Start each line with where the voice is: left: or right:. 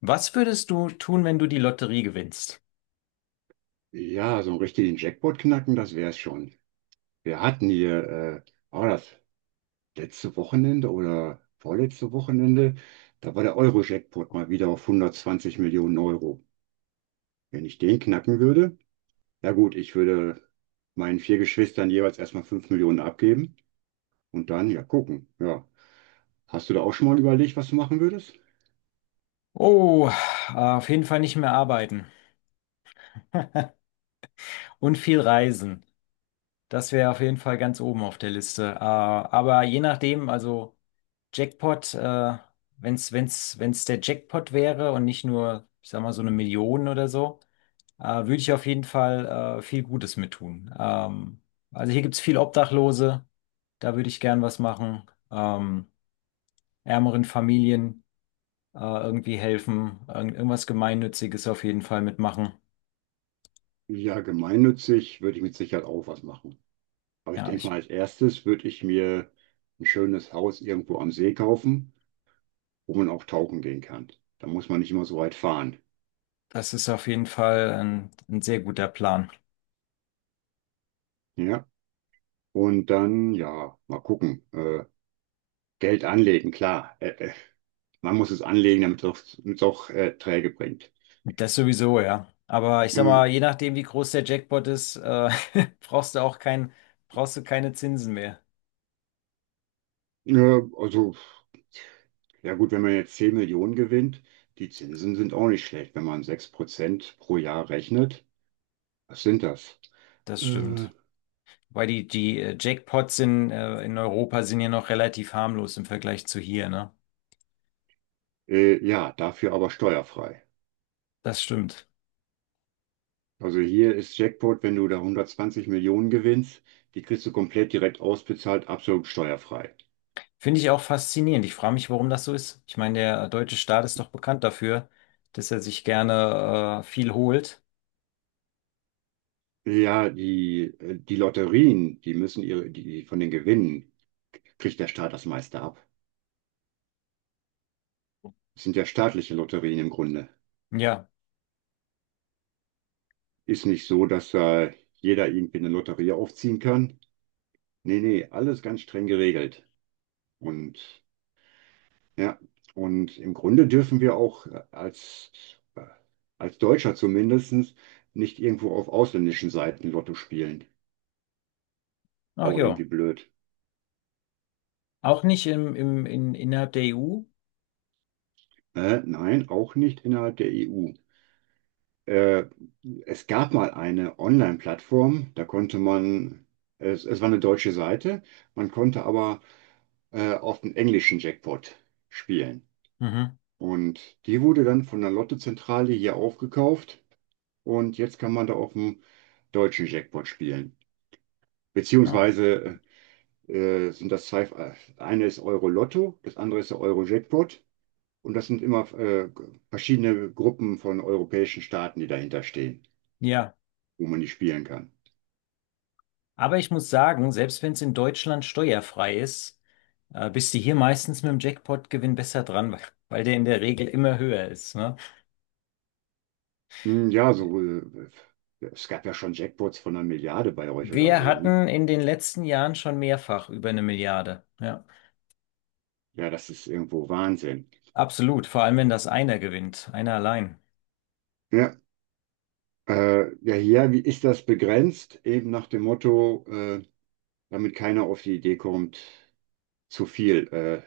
left: Was würdest du tun, wenn du die Lotterie gewinnst?
right: Ja, so richtigen Jackpot knacken, das wär's schon. Wir hatten hier, war das letzte Wochenende oder vorletzte Wochenende, da war der Euro-Jackpot mal wieder auf 120 Millionen Euro. Wenn ich den knacken würde, ja gut, ich würde meinen 4 Geschwistern jeweils erstmal 5 Millionen abgeben und dann ja gucken. Ja, hast du da auch schon mal überlegt, was du machen würdest?
left: Oh, auf jeden Fall nicht mehr arbeiten und viel reisen. Das wäre auf jeden Fall ganz oben auf der Liste. Aber je nachdem, also Jackpot, wenn's der Jackpot wäre und nicht nur, ich sag mal, so eine Million oder so. Würde ich auf jeden Fall viel Gutes mit tun. Also hier gibt's viel Obdachlose, da würde ich gern was machen. Ähm, Ärmeren Familien irgendwie helfen, irgendwas Gemeinnütziges auf jeden Fall mitmachen.
right: Ja, gemeinnützig würde ich mit Sicherheit auch was machen. Aber ich
left: Ja,
right: denke mal, als erstes würde ich mir ein schönes Haus irgendwo am See kaufen, wo man auch tauchen gehen kann. Da muss man nicht immer so weit fahren.
left: das ist auf jeden Fall ein sehr guter Plan.
right: Ja. Und dann, ja, mal gucken. Geld anlegen, klar. Man muss es anlegen, damit es auch Träge bringt.
left: Das sowieso, ja. Aber ich sag mal, je
right: Mhm.
left: nachdem, wie groß der Jackpot ist, brauchst du auch kein, brauchst du keine Zinsen mehr.
right: Ja, also, ja gut, wenn man jetzt 10 Millionen gewinnt, die Zinsen sind auch nicht schlecht. Wenn man 6% pro Jahr rechnet, was sind das?
left: Das
right: Äh,
left: stimmt. Weil die Jackpots in Europa sind ja noch relativ harmlos im Vergleich zu hier, ne?
right: ja, dafür aber steuerfrei.
left: Das stimmt.
right: Also hier ist Jackpot, wenn du da 120 Millionen gewinnst, die kriegst du komplett direkt ausbezahlt, absolut steuerfrei.
left: Finde ich auch faszinierend. Ich frage mich, warum das so ist. Ich meine, der deutsche Staat ist doch bekannt dafür, dass er sich gerne viel holt.
right: Ja, die Lotterien, die von den Gewinnen kriegt der Staat das meiste ab. Das sind ja staatliche Lotterien im Grunde.
left: Ja,
right: Ist nicht so, dass jeder irgendwie eine Lotterie aufziehen kann. Nee, nee, alles ganz streng geregelt. Und ja, und im Grunde dürfen wir auch äh, als Deutscher zumindest nicht irgendwo auf ausländischen Seiten Lotto spielen.
left: ach
right: Auch
left: ja.
right: irgendwie blöd.
left: Auch nicht innerhalb der EU?
right: Nein, auch nicht innerhalb der EU. Äh, Es gab mal eine Online-Plattform, da konnte man, es war eine deutsche Seite, man konnte aber auf den englischen Jackpot spielen.
left: Mhm.
right: Und die wurde dann von der Lottozentrale hier aufgekauft und jetzt kann man da auf dem deutschen Jackpot spielen.
left: Ah,
right: Beziehungsweise äh, sind das zwei, eine ist Euro-Lotto, das andere ist der Euro-Jackpot, und das sind immer verschiedene Gruppen von europäischen Staaten, die dahinter stehen,
left: ja,
right: wo man die spielen kann.
left: aber ich muss sagen, selbst wenn es in Deutschland steuerfrei ist, bist du hier meistens mit dem Jackpot-Gewinn besser dran, weil weil der in der Regel immer höher ist, ne?
right: Ja, so, es gab ja schon Jackpots von 1 Milliarde bei euch oder
left: Wir
right: so, ne?
left: hatten in den letzten Jahren schon mehrfach über eine Milliarde. Ja,
right: Ja, das ist irgendwo Wahnsinn.
left: absolut. Vor allem, wenn das einer gewinnt, einer allein.
right: Ja, ja, hier, wie ist das begrenzt? Eben nach dem Motto, damit keiner auf die Idee kommt, zu viel, äh,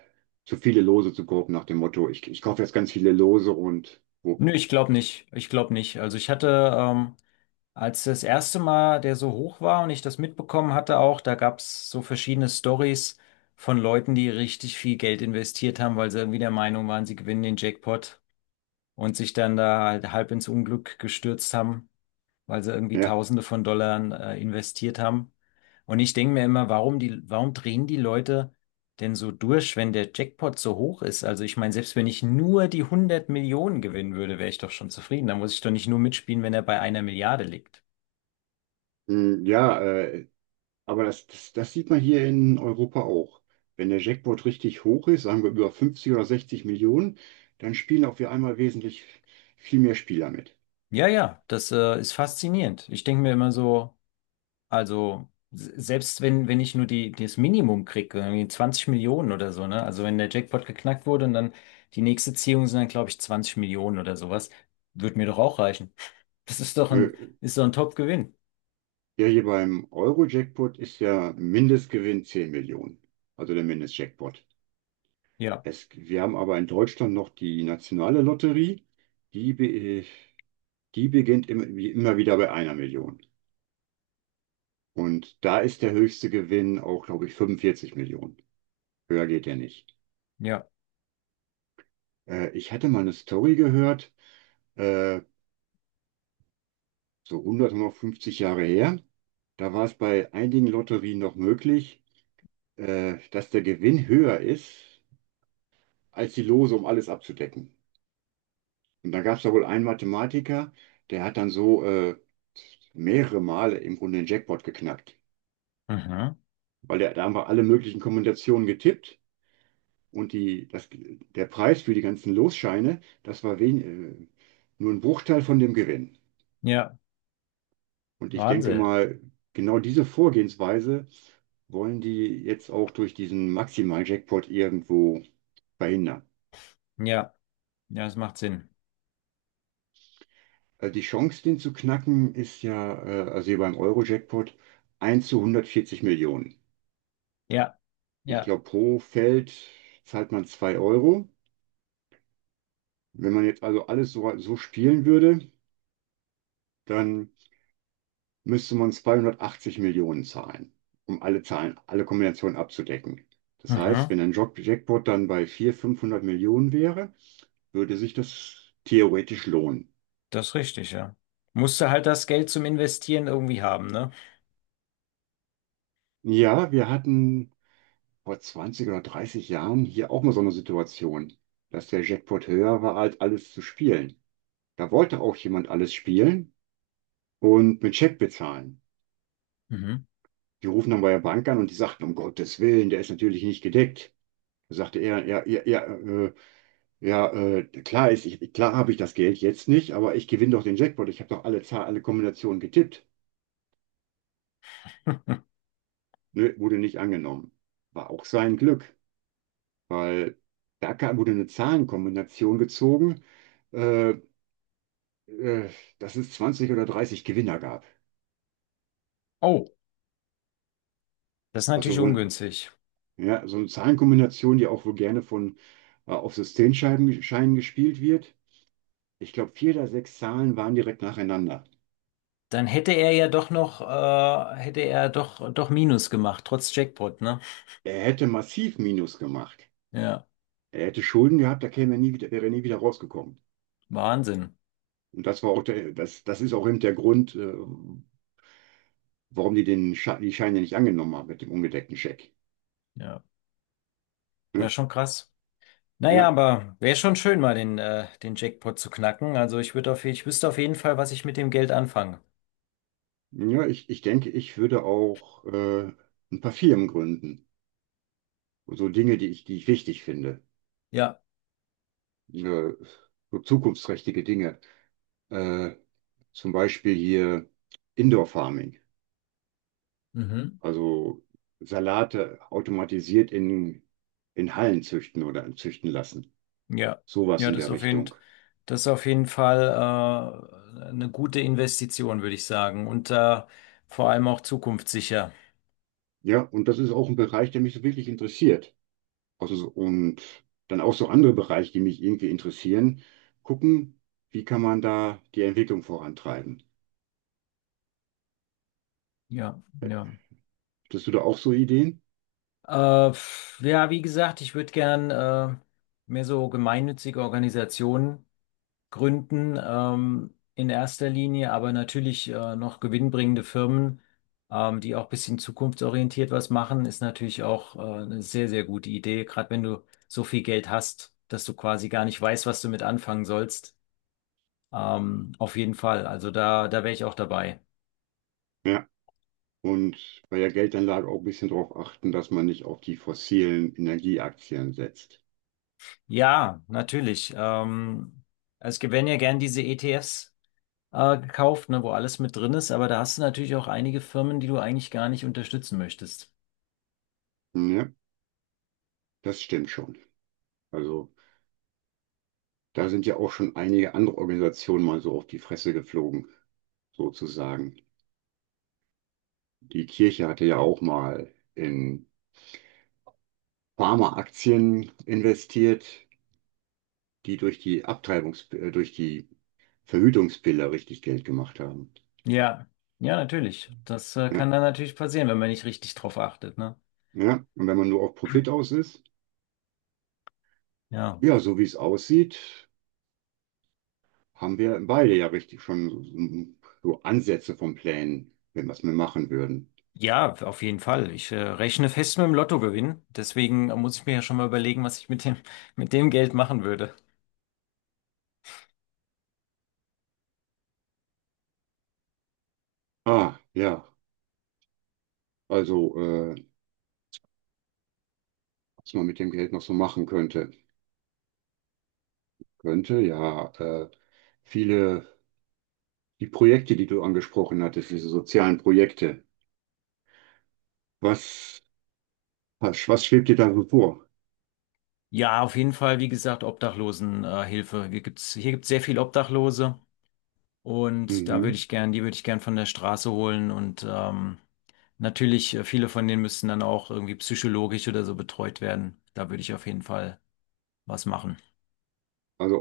right: zu viele Lose zu kaufen, nach dem Motto, ich kaufe jetzt ganz viele Lose und wupp.
left: Nö, ich glaube nicht. Ich glaube nicht. Also ich hatte, als das erste Mal der so hoch war und ich das mitbekommen hatte auch, da gab's so verschiedene Stories von Leuten, die richtig viel Geld investiert haben, weil sie irgendwie der Meinung waren, sie gewinnen den Jackpot und sich dann da halt halb ins Unglück gestürzt haben, weil sie irgendwie
right: Ja,
left: Tausende von Dollar investiert haben. Und ich denke mir immer, warum drehen die Leute denn so durch, wenn der Jackpot so hoch ist? Also ich meine, selbst wenn ich nur die 100 Millionen gewinnen würde, wäre ich doch schon zufrieden. Da muss ich doch nicht nur mitspielen, wenn er bei einer Milliarde liegt.
right: ja, aber das sieht man hier in Europa auch. Wenn der Jackpot richtig hoch ist, sagen wir über 50 oder 60 Millionen, dann spielen auch wir einmal wesentlich viel mehr Spieler mit.
left: Ja, ja, das ist faszinierend. Ich denke mir immer so, also selbst wenn ich nur die, das Minimum kriege, irgendwie 20 Millionen oder so, ne? Also wenn der Jackpot geknackt wurde und dann die nächste Ziehung sind dann, glaube ich, 20 Millionen oder sowas, wird mir doch auch reichen. Das ist doch
right: Äh,
left: ein Top-Gewinn.
right: Ja, hier beim Euro-Jackpot ist ja Mindestgewinn 10 Millionen, also der Mindestjackpot.
left: Ja,
right: Wir haben aber in Deutschland noch die nationale Lotterie. Die, be, die beginnt wie immer wieder bei 1 Million. Und da ist der höchste Gewinn auch, glaube ich, 45 Millionen. Höher geht der nicht.
left: ja.
right: Ich hatte mal eine Story gehört, äh, so 100, 150 Jahre her. Da war es bei einigen Lotterien noch möglich, dass der Gewinn höher ist als die Lose, um alles abzudecken. Und da gab es da wohl einen Mathematiker, der hat dann so mehrere Male im Grunde den Jackpot geknackt,
left: Mhm.
right: weil der hat einfach alle möglichen Kombinationen getippt, und der Preis für die ganzen Losscheine, das war nur ein Bruchteil von dem Gewinn.
left: Ja,
right: Und ich denke
left: Wahnsinn.
right: mal, genau diese Vorgehensweise wollen die jetzt auch durch diesen Maximal-Jackpot irgendwo verhindern.
left: Ja, ja, das macht Sinn.
right: Also die Chance, den zu knacken, ist ja, also hier beim Euro-Jackpot, 1 zu 140 Millionen.
left: Ja,
right: Ich
left: ja.
right: glaube, pro Feld zahlt man 2 Euro. Wenn man jetzt also alles so spielen würde, dann müsste man 280 Millionen zahlen, um alle Zahlen, alle Kombinationen abzudecken. Das heißt,
left: Mhm.
right: wenn ein Jackpot dann bei 400, 500 Millionen wäre, würde sich das theoretisch lohnen.
left: Das ist richtig, ja. Musst du halt das Geld zum Investieren irgendwie haben, ne?
right: Ja, wir hatten vor 20 oder 30 Jahren hier auch mal so eine Situation, dass der Jackpot höher war, als alles zu spielen. Da wollte auch jemand alles spielen und mit Scheck bezahlen.
left: Mhm.
right: Die rufen dann bei der Bank an und die sagten, um Gottes Willen, der ist natürlich nicht gedeckt. Da sagte er, ja, ja, ja, ja, klar ist, klar habe ich das Geld jetzt nicht, aber ich gewinne doch den Jackpot. Ich habe doch alle Kombinationen getippt. Nö, wurde nicht angenommen. War auch sein Glück, weil wurde eine Zahlenkombination gezogen, äh, äh, dass es 20 oder 30 Gewinner gab.
left: Oh, das ist
right: Also
left: natürlich
right: wohl,
left: ungünstig.
right: ja, so eine Zahlenkombination, die auch wohl gerne von auf Systemscheiben Scheinen gespielt wird. Ich glaube, 4 der 6 Zahlen waren direkt nacheinander.
left: Dann hätte er ja doch noch, doch Minus gemacht, trotz Jackpot, ne?
right: Er hätte massiv Minus gemacht.
left: Ja,
right: Er hätte Schulden gehabt, da käme er nie wieder, wäre er nie wieder rausgekommen.
left: Wahnsinn.
right: Und das war auch das ist auch eben der Grund, warum die den Sche die Scheine nicht angenommen haben mit dem ungedeckten Scheck.
left: Ja, ja,
right: Ja,
left: schon krass. Naja,
right: ja,
left: aber wäre schon schön, mal den, den Jackpot zu knacken. Also ich würde auf, ich wüsste auf jeden Fall, was ich mit dem Geld anfange.
right: ich denke, ich würde auch ein paar Firmen gründen. So Dinge, die ich wichtig finde.
left: Ja.
right: Äh, so zukunftsträchtige Dinge. Äh, Zum Beispiel hier Indoor Farming.
left: Mhm.
right: Also Salate automatisiert in Hallen züchten oder züchten lassen.
left: Ja.
right: Sowas
left: Ja,
right: in der Richtung.
left: das ist auf jeden Fall eine gute Investition, würde ich sagen. Und vor allem auch zukunftssicher.
right: Ja, und das ist auch ein Bereich, der mich so wirklich interessiert. Also, und dann auch so andere Bereiche, die mich irgendwie interessieren, gucken, wie kann man da die Entwicklung vorantreiben.
left: Ja, ja.
right: Hattest du da auch so Ideen?
left: Ja, wie gesagt, ich würde gern mehr so gemeinnützige Organisationen gründen, in erster Linie, aber natürlich noch gewinnbringende Firmen, die auch ein bisschen zukunftsorientiert was machen, ist natürlich auch eine sehr, sehr gute Idee, gerade wenn du so viel Geld hast, dass du quasi gar nicht weißt, was du mit anfangen sollst. Auf jeden Fall, also da wäre ich auch dabei.
right: Ja. Und bei der Geldanlage auch ein bisschen darauf achten, dass man nicht auf die fossilen Energieaktien setzt.
left: Ja, natürlich. Es gibt, wenn ja gern diese ETFs gekauft, ne, wo alles mit drin ist, aber da hast du natürlich auch einige Firmen, die du eigentlich gar nicht unterstützen möchtest.
right: Ja, das stimmt schon. Also, da sind ja auch schon einige andere Organisationen mal so auf die Fresse geflogen, sozusagen. Die Kirche hatte ja auch mal in Pharmaaktien investiert, die durch die durch die Verhütungspille richtig Geld gemacht haben.
left: Ja, ja, natürlich. Das
right: Ja,
left: kann dann natürlich passieren, wenn man nicht richtig drauf achtet, ne?
right: ja. Und wenn man nur auf Profit aus ist,
left: Ja.
right: ja, so wie es aussieht, haben wir beide ja richtig schon so, so Ansätze von Plänen, wenn was wir machen würden.
left: Ja, auf jeden Fall. Ich rechne fest mit dem Lottogewinn. Deswegen muss ich mir ja schon mal überlegen, was ich mit dem, mit dem Geld machen würde.
right: Ja, also, was man mit dem Geld noch so machen könnte. Könnte, ja. Viele, die Projekte, die du angesprochen hattest, diese sozialen Projekte, was, was schwebt dir da so vor?
left: Ja, auf jeden Fall, wie gesagt, Obdachlosenhilfe. Hilfe. Hier gibt's, hier gibt's sehr viel Obdachlose. Und da würde
right: Mhm.
left: ich gern, die würde ich gern von der Straße holen, und natürlich, viele von denen müssten dann auch irgendwie psychologisch oder so betreut werden. Da würde ich auf jeden Fall was machen.
right: Also